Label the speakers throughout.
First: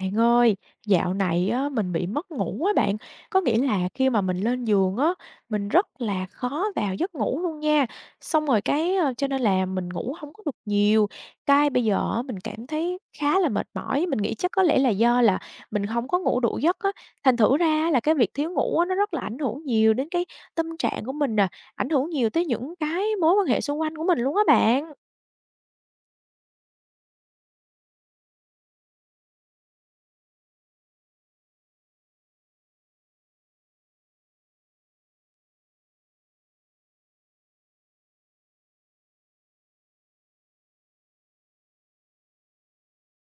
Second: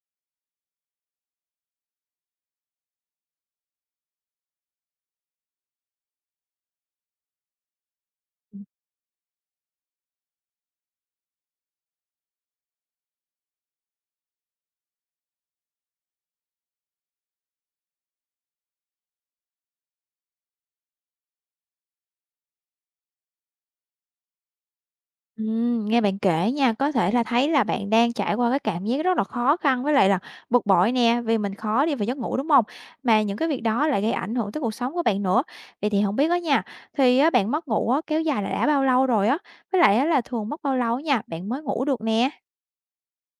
Speaker 1: Bạn ơi, dạo này á, mình bị mất ngủ á bạn. Có nghĩa là khi mà mình lên giường á, mình rất là khó vào giấc ngủ luôn nha. Xong rồi cái cho nên là mình ngủ không có được nhiều. Cái bây giờ á, mình cảm thấy khá là mệt mỏi, mình nghĩ chắc có lẽ là do là mình không có ngủ đủ giấc á. Thành thử ra là cái việc thiếu ngủ á, nó rất là ảnh hưởng nhiều đến cái tâm trạng của mình nè, ảnh hưởng nhiều tới những cái mối quan hệ xung quanh của mình luôn á bạn.
Speaker 2: Nghe bạn kể nha, có thể là thấy là bạn đang trải qua cái cảm giác rất là khó khăn với lại là bực bội nè, vì mình khó đi vào giấc ngủ, đúng không? Mà những cái việc đó lại gây ảnh hưởng tới cuộc sống của bạn nữa. Vậy thì không biết đó nha, thì á bạn mất ngủ á kéo dài là đã bao lâu rồi á? Với lại á là thường mất bao lâu nha, bạn mới ngủ được nè?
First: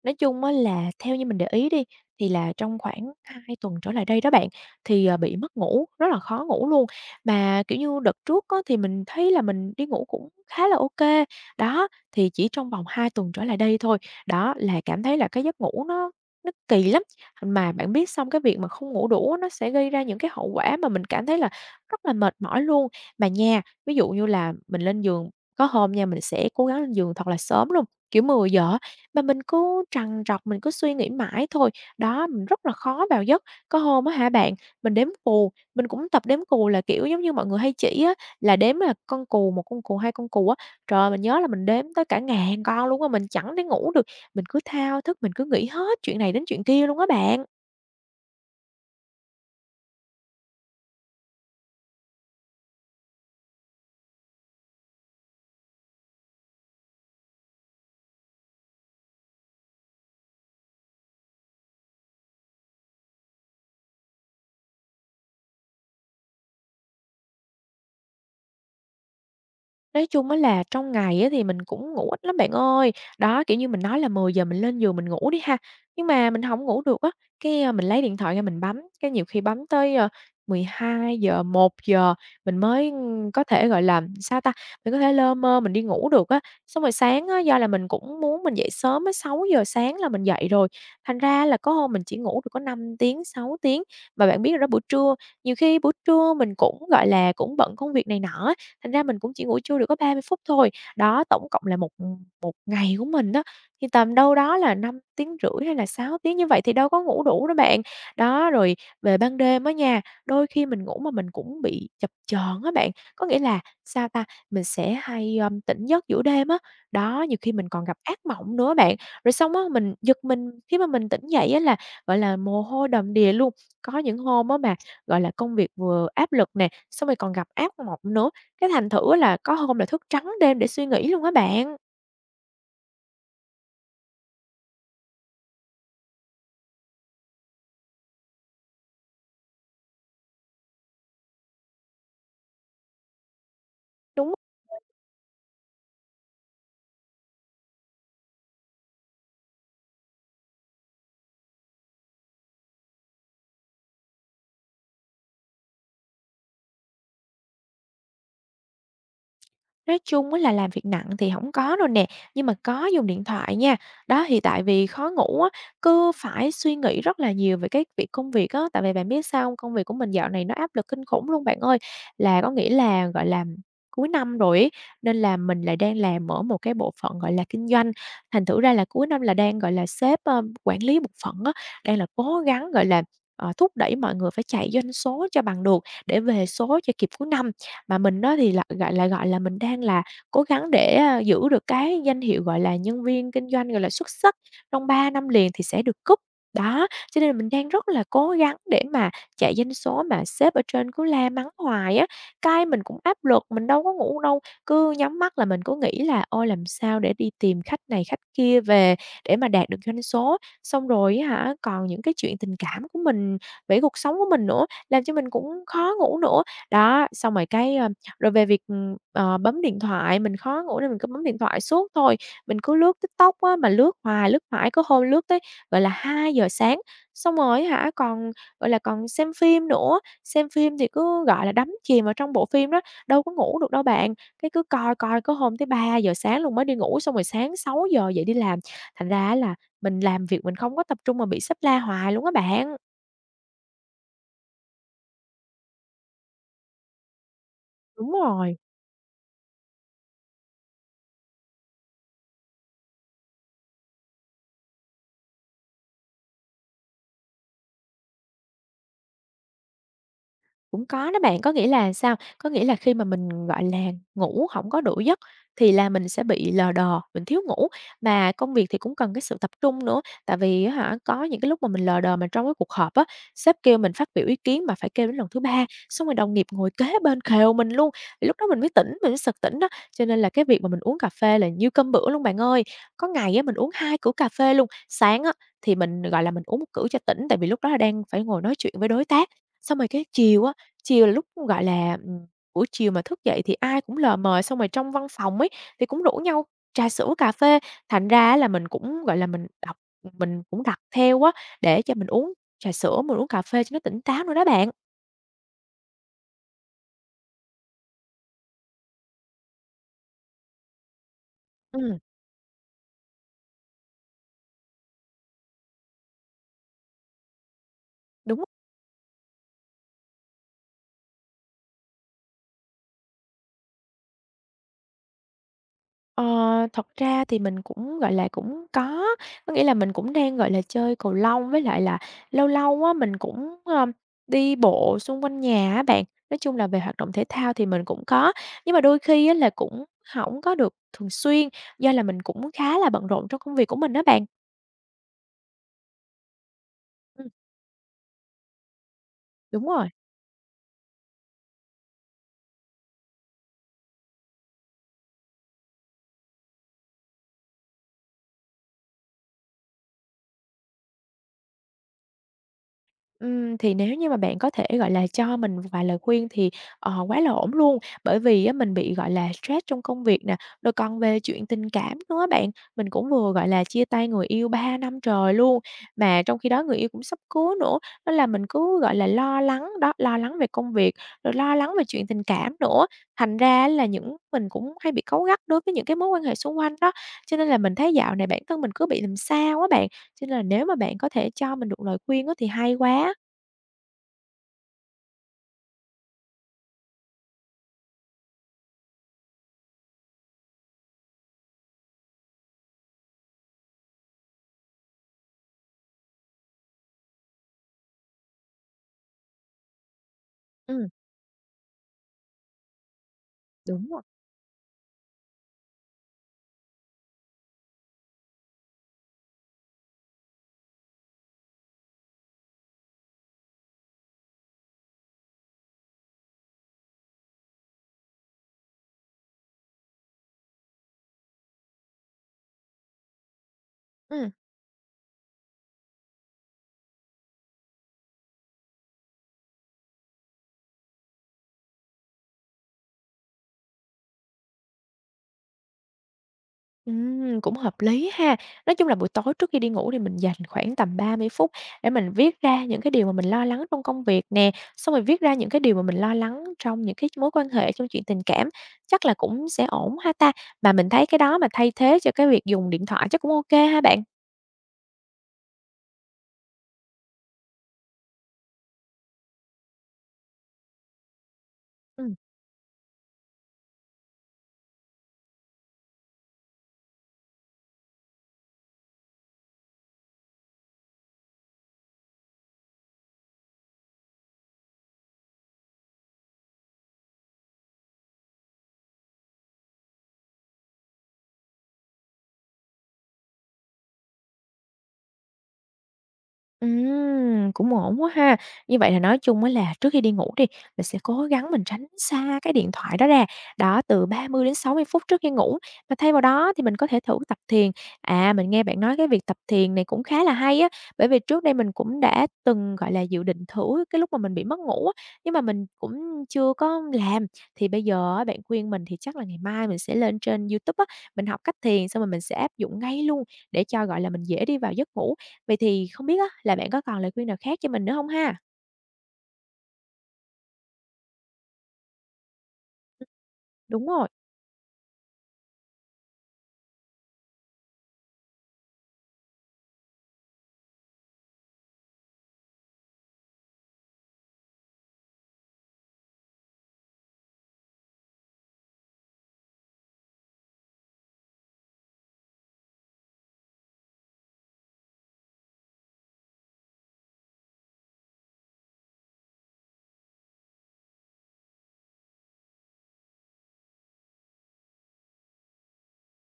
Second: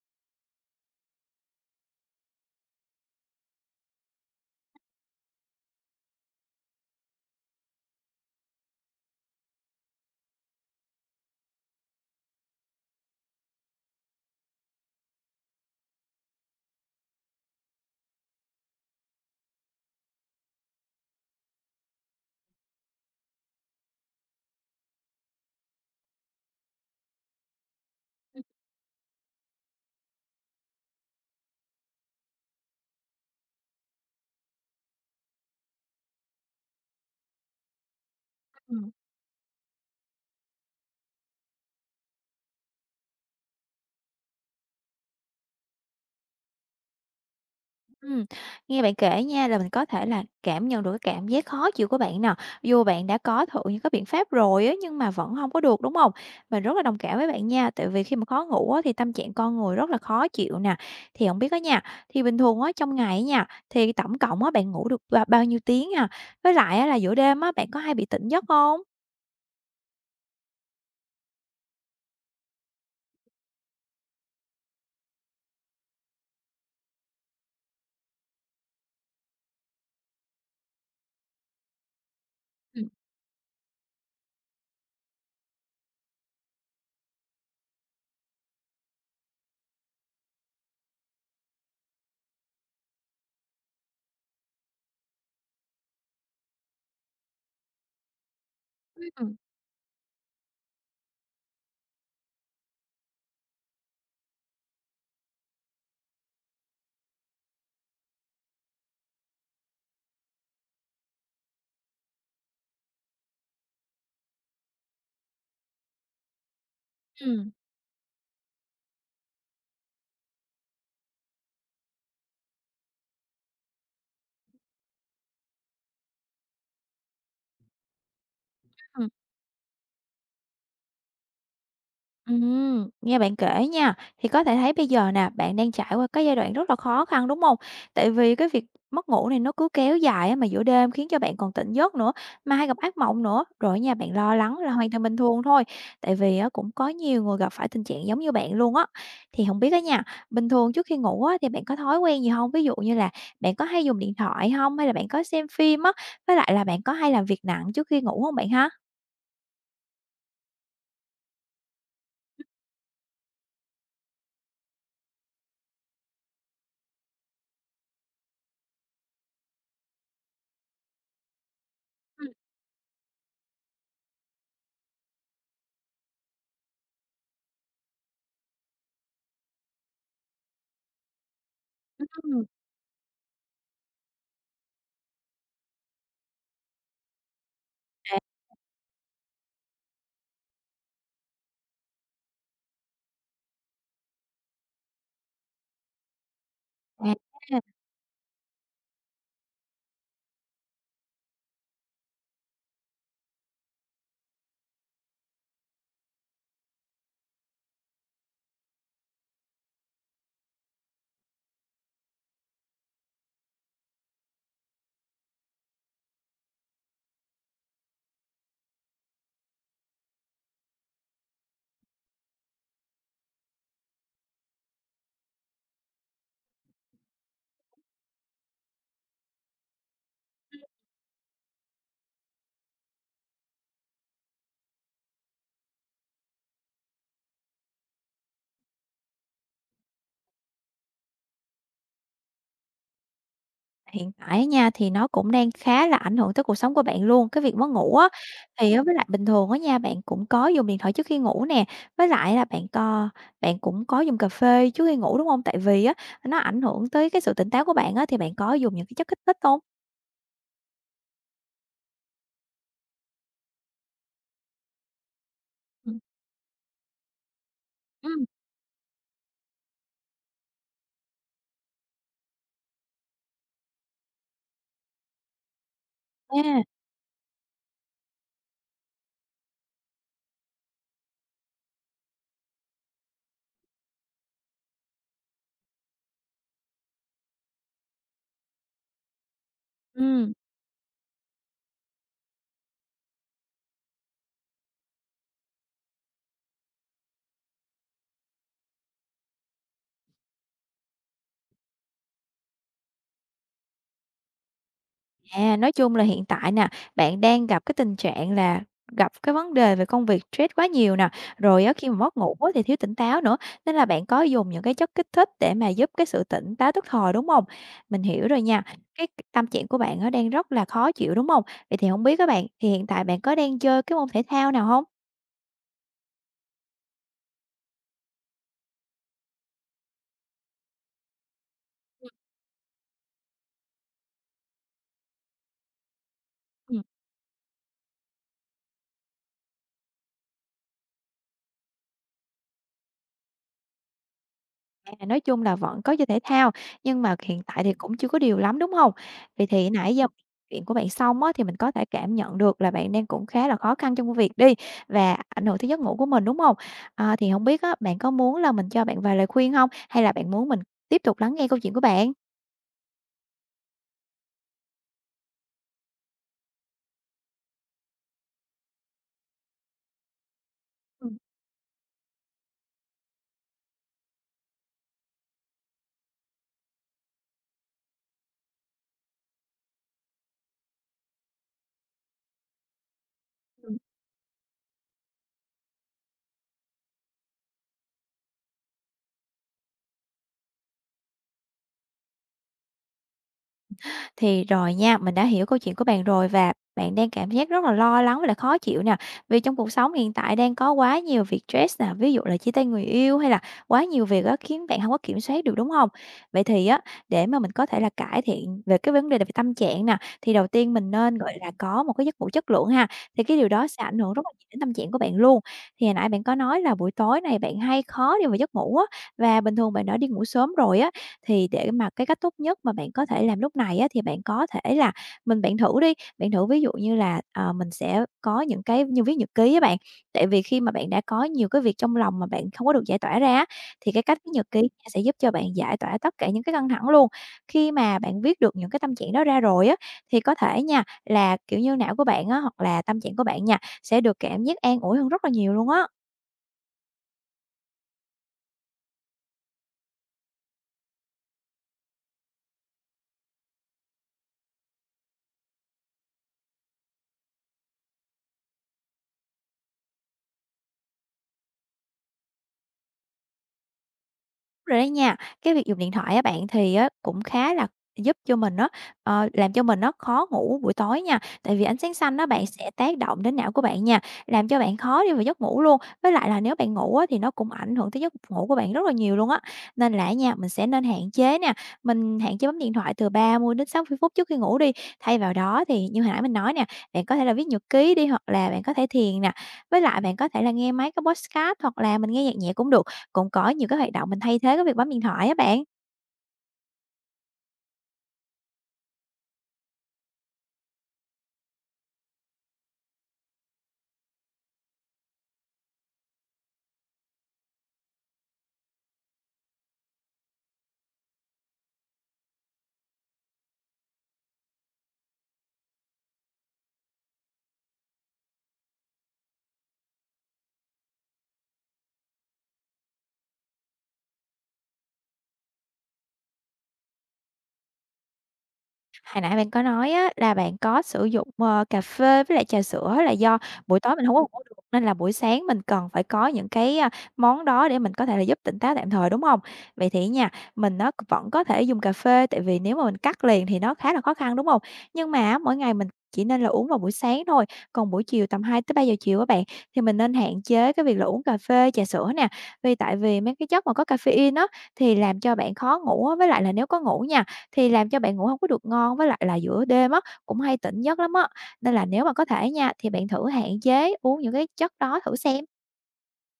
Speaker 1: Nói chung á là theo như mình để ý đi, thì là trong khoảng 2 tuần trở lại đây đó bạn, thì, bị mất ngủ, rất là khó ngủ luôn. Mà, kiểu như, đợt trước á thì mình thấy là mình đi ngủ cũng khá là ok đó, thì chỉ trong vòng 2 tuần trở lại đây thôi, đó, là cảm thấy là cái giấc ngủ nó kỳ lắm. Mà bạn biết xong cái việc mà không ngủ đủ á, nó sẽ gây ra những cái hậu quả mà mình cảm thấy là rất là mệt mỏi luôn. Mà nha, ví dụ như là mình lên giường có hôm nha, mình sẽ cố gắng lên giường thật là sớm luôn, kiểu 10 giờ mà mình cứ trằn trọc, mình cứ suy nghĩ mãi thôi, đó, mình rất là khó vào giấc. Có hôm á hả bạn, mình đếm cù, mình cũng tập đếm cù là, kiểu, giống như mọi người hay chỉ á, là đếm là con cù, một con cù, 2 con cù á. Trời ơi, mình nhớ là mình đếm tới cả ngàn con luôn á, mình chẳng thể ngủ được, mình cứ thao thức, mình cứ nghĩ hết chuyện này đến chuyện kia luôn á bạn.
Speaker 2: Ừm, nghe bạn kể nha là mình có thể là cảm nhận được cái cảm giác khó chịu của bạn nè, dù bạn đã có thử những cái biện pháp rồi á, nhưng mà vẫn không có được, đúng không? Mình rất là đồng cảm với bạn nha, tại vì khi mà khó ngủ á, thì tâm trạng con người rất là khó chịu nè. Thì không biết á nha, thì bình thường á, trong ngày á nha, thì tổng cộng á, bạn ngủ được bao nhiêu tiếng à? Với lại á, là giữa đêm á, bạn có hay bị tỉnh giấc không?
Speaker 1: Nói chung á là trong ngày á thì mình cũng ngủ ít lắm bạn ơi. Đó, kiểu như, mình nói là 10 giờ mình lên giường mình ngủ đi ha, nhưng mà mình hổng ngủ được á, cái, mình lấy điện thoại ra mình bấm, cái nhiều khi bấm tới, 12 giờ, 12:00, giờ mình
Speaker 2: Ừm.
Speaker 1: mới, có thể, gọi là, sao ta, mình có thể lơ mơ mình đi ngủ được á. Xong rồi sáng á, do là mình cũng muốn mình dậy sớm á, 6 giờ sáng là mình dậy rồi, thành ra là có hôm mình chỉ ngủ được có 5 tiếng, 6 tiếng. Mà bạn biết rồi đó, buổi trưa, nhiều khi buổi trưa mình cũng, gọi là, cũng bận công việc này nọ á, thành ra mình cũng
Speaker 2: Ừm,
Speaker 1: chỉ ngủ trưa được có 30 phút thôi. Đó, tổng cộng là một một ngày của mình đó thì tầm đâu đó là 5 tiếng rưỡi hay là 6 tiếng, như vậy thì đâu có ngủ đủ đó bạn. Đó, rồi về ban đêm á nha, đôi khi mình ngủ mà mình cũng bị chập chờn á bạn, có nghĩa là, sao ta, mình sẽ hay, tỉnh giấc giữa đêm á. Đó, nhiều
Speaker 2: ừm.
Speaker 1: khi mình còn gặp ác mộng nữa bạn. Rồi xong á, mình giật mình khi mà mình tỉnh dậy á là, gọi là, mồ hôi đầm đìa luôn. Có những hôm á mà, gọi là, công việc vừa áp lực nè, xong rồi còn gặp ác mộng nữa. Cái thành thử là có hôm là thức trắng đêm để suy nghĩ luôn á bạn.
Speaker 2: Nghe bạn kể nha, thì có thể thấy bây giờ nè, bạn đang trải qua cái giai đoạn rất là khó khăn, đúng không? Tại vì cái việc mất ngủ này nó cứ kéo dài á, mà giữa đêm khiến cho bạn còn tỉnh giấc nữa, mà hay gặp ác mộng nữa, rồi á nha, bạn
Speaker 1: Đúng.
Speaker 2: lo lắng là hoàn toàn bình thường thôi, tại vì á, cũng có nhiều người gặp phải tình trạng giống như bạn luôn á. Thì không biết á nha, bình thường trước khi ngủ á, thì bạn có thói quen gì không? Ví dụ như là bạn có hay dùng điện thoại không? Hay là bạn có xem phim á? Với lại là bạn có hay làm việc nặng trước khi ngủ không bạn ha?
Speaker 1: Nói chung á là làm việc nặng thì không có đâu nè, nhưng mà có dùng điện thoại nha. Đó, thì tại vì khó ngủ á, cứ phải suy nghĩ rất là nhiều về cái việc công việc á, tại vì bạn biết sao không? Công việc của mình dạo này nó áp lực kinh khủng luôn bạn ơi. Là có nghĩa là, gọi là, cuối năm rồi ấy, nên là mình lại đang làm ở một cái bộ phận, gọi là, kinh doanh, thành thử ra là cuối năm là đang, gọi là, sếp, quản lý bộ phận á, đang là
Speaker 2: Ừm,
Speaker 1: cố
Speaker 2: ừm.
Speaker 1: gắng, gọi là, thúc đẩy mọi người phải chạy doanh số cho bằng được để về số cho kịp cuối năm. Mà
Speaker 2: À,
Speaker 1: mình đó thì là, gọi là, mình đang là cố gắng để, giữ được cái danh hiệu, gọi là, nhân viên kinh doanh, gọi là, xuất sắc trong 3 năm liền thì sẽ được cúp. Đó, cho nên là mình
Speaker 2: à.
Speaker 1: đang rất là cố gắng để mà chạy doanh số mà sếp ở trên cứ la mắng hoài á, cái mình cũng áp lực, mình đâu có ngủ đâu, cứ nhắm mắt là mình cứ nghĩ là "Ôi, làm sao để đi tìm khách này khách kia về để mà đạt được doanh số." Xong rồi á hả, còn những cái chuyện tình cảm của mình, về cuộc sống của mình nữa, làm cho mình cũng khó ngủ nữa. Đó, xong rồi cái, rồi về việc, bấm điện thoại, mình khó ngủ nên mình cứ bấm điện thoại suốt thôi, mình cứ lướt TikTok á, mà lướt hoài, lướt mãi, có hôm lướt tới, gọi là, 2 giờ sáng. Xong rồi á hả, còn, gọi là, còn xem phim nữa, xem phim thì cứ, gọi là, đắm chìm vào trong bộ phim đó, đâu có ngủ được đâu bạn. Cái cứ coi coi có hôm tới 3 giờ sáng luôn mới đi ngủ, xong rồi sáng 6 giờ dậy đi làm, thành ra á là mình làm việc mình không có tập trung mà bị sếp la hoài luôn á bạn.
Speaker 2: Hiện tại á nha, thì nó cũng đang khá là ảnh hưởng tới cuộc sống của bạn luôn, cái việc mất ngủ á,
Speaker 1: Đúng rồi.
Speaker 2: thì á với lại bình thường á nha, bạn cũng có dùng điện thoại trước khi ngủ nè, với lại là bạn cũng có dùng cà phê trước khi ngủ, đúng không? Tại vì á, nó ảnh hưởng tới cái sự tỉnh táo của bạn á, thì bạn có dùng những cái chất kích thích không?
Speaker 1: Cũng có đó bạn, có nghĩa là sao? Có nghĩa là khi mà mình, gọi là, ngủ không có đủ giấc thì là
Speaker 2: Ừ,
Speaker 1: mình sẽ bị lờ đờ, mình thiếu ngủ,
Speaker 2: ừ.
Speaker 1: mà công việc thì cũng cần cái sự tập trung nữa. Tại vì á hả, có những cái lúc mà mình lờ đờ mà trong cái cuộc họp á, sếp kêu mình phát biểu ý kiến mà phải kêu đến lần thứ 3 xong rồi đồng nghiệp
Speaker 2: À,
Speaker 1: ngồi kế bên khều mình luôn, thì lúc đó mình mới tỉnh, mình mới sực tỉnh đó. Cho nên là cái việc mà mình uống cà phê là như cơm bữa luôn bạn ơi. Có ngày á, mình uống 2 cữ cà phê luôn, sáng á, thì mình, gọi là, mình uống 1 cữ cho tỉnh, tại vì lúc đó là đang phải ngồi nói chuyện với đối tác, xong rồi cái
Speaker 2: ừm.
Speaker 1: chiều á, chiều là lúc, gọi là, buổi chiều mà thức dậy thì ai cũng lờ mờ, xong rồi trong văn phòng ấy, thì cũng rủ nhau trà sữa, cà phê, thành ra á là mình cũng, gọi là, mình đọc mình cũng đặt theo á, để cho mình uống trà sữa, mình uống cà phê cho nó tỉnh táo nữa đó bạn.
Speaker 2: À, nói chung là hiện tại nè, bạn đang gặp cái tình trạng là gặp cái vấn đề về công việc stress quá nhiều nè, rồi á khi mà
Speaker 1: Ừm,
Speaker 2: mất ngủ á thì thiếu tỉnh táo nữa, nên là bạn có dùng những cái chất kích thích để mà giúp cái sự tỉnh táo tức thời, đúng không? Mình hiểu rồi
Speaker 1: đúng.
Speaker 2: nha, cái tâm trạng của bạn nó đang rất là khó chịu, đúng không? Vậy thì không biết các bạn, thì hiện tại bạn có đang chơi cái môn thể thao nào không?
Speaker 1: Ờ, thật ra thì mình cũng, gọi là, cũng có nghĩa là mình cũng đang, gọi là, chơi cầu lông với lại là lâu lâu á mình cũng, đi bộ xung quanh nhà á bạn. Nói chung là về
Speaker 2: Ừm.
Speaker 1: hoạt động thể thao thì mình cũng có, nhưng mà đôi khi á là cũng không có được thường xuyên do là mình cũng khá là bận rộn trong công việc của mình đó bạn.
Speaker 2: À, nói chung là vẫn có chơi thể thao, nhưng mà
Speaker 1: Ừm,
Speaker 2: hiện tại thì cũng chưa có điều lắm, đúng không? Vậy
Speaker 1: đúng
Speaker 2: thì
Speaker 1: rồi.
Speaker 2: nãy giờ chuyện của bạn xong á, thì mình có thể cảm nhận được là bạn đang cũng khá là khó khăn trong công việc đi, và ảnh hưởng tới giấc ngủ của mình, đúng không? À, thì không biết á, bạn có muốn là mình cho bạn vài lời khuyên không? Hay là bạn muốn mình tiếp tục lắng nghe câu chuyện của bạn?
Speaker 1: Thì nếu như mà bạn có thể, gọi là, cho mình vài lời khuyên thì, quá là ổn luôn, bởi vì á mình bị, gọi là, stress trong công việc nè, rồi còn
Speaker 2: Ừm.
Speaker 1: về chuyện tình cảm nữa á bạn. Mình cũng vừa, gọi là, chia tay người yêu 3 năm trời luôn, mà trong khi đó người yêu cũng sắp cưới nữa, nên là mình cứ, gọi là, lo lắng đó, lo lắng về công việc, rồi lo lắng về chuyện tình cảm nữa. Thành ra là những mình cũng hay bị cáu gắt đối với những cái mối quan hệ xung quanh đó, cho nên là mình thấy dạo này bản thân mình cứ bị làm sao á bạn. Cho nên là nếu mà bạn có thể cho mình được lời khuyên á thì hay quá.
Speaker 2: Thì rồi nha, mình đã hiểu câu chuyện của bạn rồi và bạn đang cảm giác rất là lo lắng và là khó chịu nè. Vì trong cuộc sống hiện tại đang có quá nhiều việc stress nè, ví dụ là chia tay người yêu hay là quá nhiều việc á khiến bạn không có kiểm soát được, đúng không? Vậy thì á, để mà mình có thể là cải thiện về cái vấn đề là về tâm trạng nè, thì đầu tiên
Speaker 1: Ừm.
Speaker 2: mình nên, gọi là, có một cái giấc ngủ chất lượng ha, thì cái điều đó sẽ
Speaker 1: Đúng
Speaker 2: ảnh
Speaker 1: rồi.
Speaker 2: hưởng rất là nhiều đến tâm trạng của bạn luôn. Thì hồi nãy bạn có nói là buổi tối này bạn hay khó đi vào giấc ngủ á, và bình thường bạn đã đi ngủ sớm rồi á, thì để mà cái cách tốt nhất mà bạn có thể làm lúc này á, thì bạn có thể là mình bạn thử đi, bạn thử ví dụ như là, mình sẽ có những cái như viết nhật ký á bạn. Tại vì khi mà bạn đã có nhiều cái việc trong lòng mà bạn không có được giải tỏa ra á, thì cái cách
Speaker 1: Ừm,
Speaker 2: viết nhật ký sẽ giúp cho bạn giải tỏa tất cả những cái căng thẳng luôn. Khi mà bạn viết được những cái tâm trạng đó ra rồi á, thì có thể nha là, kiểu như, não của bạn á, hoặc là tâm trạng của bạn nha, sẽ được cảm giác an ủi hơn rất là nhiều luôn á.
Speaker 1: cũng hợp lý ha. Nói chung là buổi tối trước khi đi ngủ thì mình dành khoảng tầm 30 phút để mình viết ra những cái điều mà mình lo lắng trong công việc nè, xong rồi viết ra những cái điều mà mình lo lắng trong những cái mối quan hệ, trong chuyện tình cảm, chắc là cũng sẽ ổn ha ta? Mà mình thấy cái đó mà thay thế cho cái việc dùng điện thoại chắc cũng ok ha bạn?
Speaker 2: Rồi đấy nha, cái việc dùng điện thoại á bạn thì á cũng khá là giúp cho mình á, làm cho mình nó khó ngủ buổi tối nha, tại vì ánh sáng
Speaker 1: Ừm.
Speaker 2: xanh đó bạn sẽ tác động đến não của bạn nha, làm cho bạn khó đi vào giấc ngủ luôn. Với lại là nếu bạn ngủ á thì nó cũng ảnh hưởng tới giấc ngủ của bạn rất là nhiều luôn á. Nên là nha, mình sẽ nên hạn chế nè, mình hạn chế bấm điện thoại từ 30 đến 60 phút trước khi ngủ đi. Thay vào đó thì như hồi nãy mình nói nè, bạn có thể là viết nhật ký đi hoặc là bạn có thể thiền nè. Với lại bạn có thể là nghe mấy cái podcast hoặc là mình nghe nhạc nhẹ cũng được, cũng có nhiều cái hoạt động mình thay thế cái việc bấm điện thoại á bạn.
Speaker 1: Cũng ổn quá ha. Như vậy là nói chung á là trước khi đi ngủ đi, mình sẽ cố gắng mình tránh xa cái điện thoại đó ra, đó, từ 30-60 phút trước khi ngủ. Mà thay vào đó thì mình có thể thử tập thiền. À, mình nghe bạn nói cái việc tập thiền này cũng khá là hay á, bởi vì trước đây mình cũng đã từng, gọi là, dự định thử cái lúc mà mình bị mất ngủ á, nhưng mà mình cũng chưa có làm. Thì bây giờ á, bạn khuyên mình thì chắc là ngày mai mình sẽ lên trên YouTube á, mình học cách thiền xong rồi mình sẽ áp dụng ngay luôn để cho, gọi là, mình dễ đi vào giấc ngủ. Vậy thì không biết á là bạn có còn lời khuyên nào khác cho mình nữa không ha?
Speaker 2: Hồi nãy bạn có nói á là bạn có sử dụng, cà phê với lại trà sữa là do buổi
Speaker 1: Đúng
Speaker 2: tối mình
Speaker 1: rồi.
Speaker 2: hông có ngủ được, nên là buổi sáng mình cần phải có những cái, món đó để mình có thể là giúp tỉnh táo tạm thời, đúng hông? Vậy thì á nha, mình á vẫn có thể dùng cà phê, tại vì nếu mà mình cắt liền thì nó khá là khó khăn, đúng hông? Nhưng mà á, mỗi ngày mình chỉ nên là uống vào buổi sáng thôi, còn buổi chiều tầm hai tới ba giờ chiều á bạn, thì mình nên hạn chế cái việc là uống cà phê, trà sữa nè, vì tại vì mấy cái chất mà có caffeine á, thì làm cho bạn khó ngủ á, với lại là nếu có ngủ nha, thì làm cho bạn ngủ hông có được ngon, với lại là giữa đêm á, cũng hay tỉnh giấc lắm á. Nên là nếu mà có thể nha, thì bạn thử hạn chế uống những cái chất đó thử xem.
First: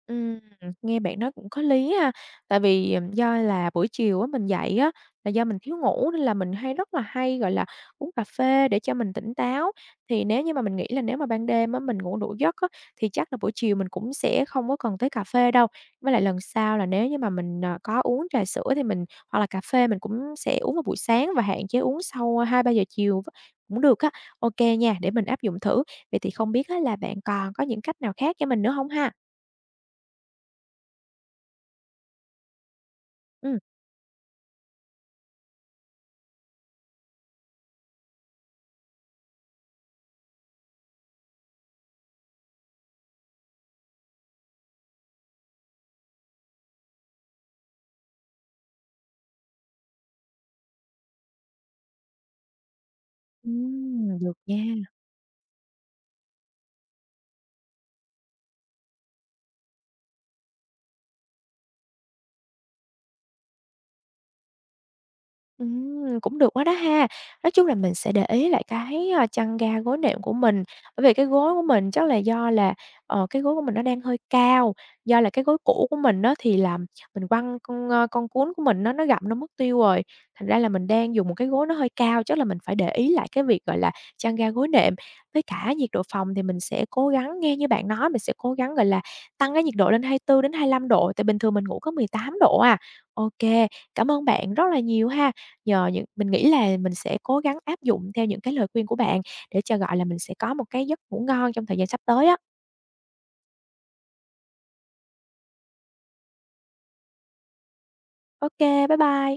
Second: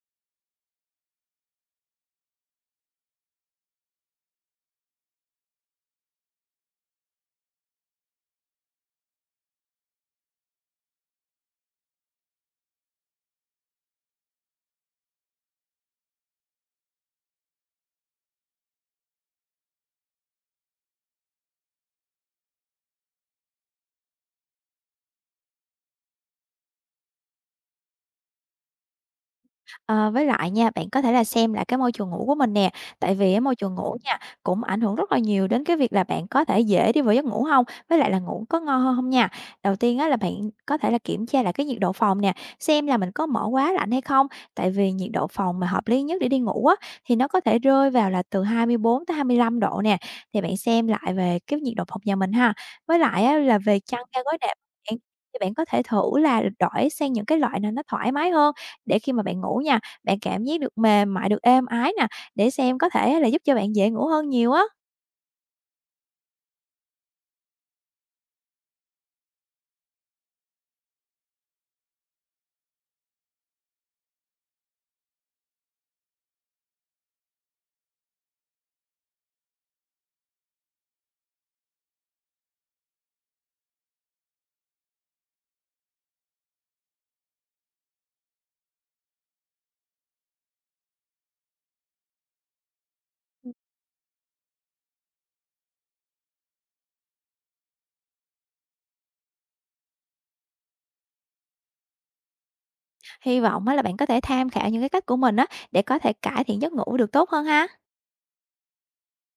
Speaker 1: Ừm, nghe bạn nói cũng có lý ha. Tại vì, do là buổi chiều á mình dậy á, là do mình thiếu ngủ nên là mình hay rất là hay, gọi là, uống cà phê để cho mình tỉnh táo. Thì nếu như mà mình nghĩ là nếu mà ban đêm á mình ngủ đủ giấc á, thì chắc là buổi chiều mình cũng sẽ không có cần tới cà phê đâu. Với lại lần sau là nếu như mà mình, có uống trà sữa thì mình hoặc là cà phê mình cũng sẽ uống vào buổi sáng và hạn chế uống sau 2 3 giờ chiều cũng được á. OK nha, để mình áp dụng thử. Vậy thì không biết á là bạn còn có những cách nào khác cho mình nữa không ha?
Speaker 2: Ờ, với lại nha, bạn có thể là xem lại cái môi trường ngủ của mình nè, tại vì á môi
Speaker 1: Ừ.
Speaker 2: trường ngủ nha, cũng ảnh hưởng rất là nhiều đến cái việc là bạn có thể dễ đi vào giấc ngủ không, với lại là ngủ có ngon hơn hông nha. Đầu tiên á là bạn có thể là kiểm tra lại cái nhiệt độ phòng nè, xem là mình có mở quá lạnh hay không, tại vì nhiệt độ phòng mà hợp lý nhất để đi ngủ á, thì nó có thể rơi vào là từ hai hai mươi bốn tới 25 độ nè, thì bạn xem lại về cái nhiệt độ phòng nhà mình ha. Với lại á là về chăn ga
Speaker 1: Được
Speaker 2: gối đệm
Speaker 1: nha.
Speaker 2: bạn, thì bạn có thể thử là đổi sang những cái loại nào nó thoải mái hơn để khi mà bạn ngủ nha, bạn cảm giác được mềm mại, được êm ái nè, để xem có thể á là giúp cho bạn dễ ngủ hơn nhiều á.
Speaker 1: Cũng được quá đó ha. Nói chung là mình sẽ để ý lại cái, chăn ga gối nệm của mình, bởi vì cái gối của mình chắc là do là, cái gối của mình nó đang hơi cao, do là cái gối cũ của mình đó thì là mình quăng con, con cuốn của mình nó gặm nó mất tiêu rồi, thành ra là mình đang dùng một cái gối nó hơi cao, chắc là mình phải để ý lại cái việc, gọi là, chăn ga gối nệm. Với cả nhiệt độ phòng thì mình sẽ cố gắng nghe như bạn nói, mình sẽ cố gắng, gọi là, tăng cái nhiệt độ lên 24 đến 25 độ, tại bình thường mình ngủ có 18 độ à. Ok, cảm ơn bạn rất là nhiều ha. Nhờ những mình nghĩ là mình sẽ cố gắng áp dụng theo những cái lời khuyên của bạn để cho, gọi là, mình sẽ có một cái giấc ngủ ngon trong thời gian sắp tới á.
Speaker 2: Hy vọng á là bạn có thể tham khảo những cái cách của mình á, để có thể cải thiện giấc ngủ được tốt hơn ha.
Speaker 1: Ô kê, bye bye.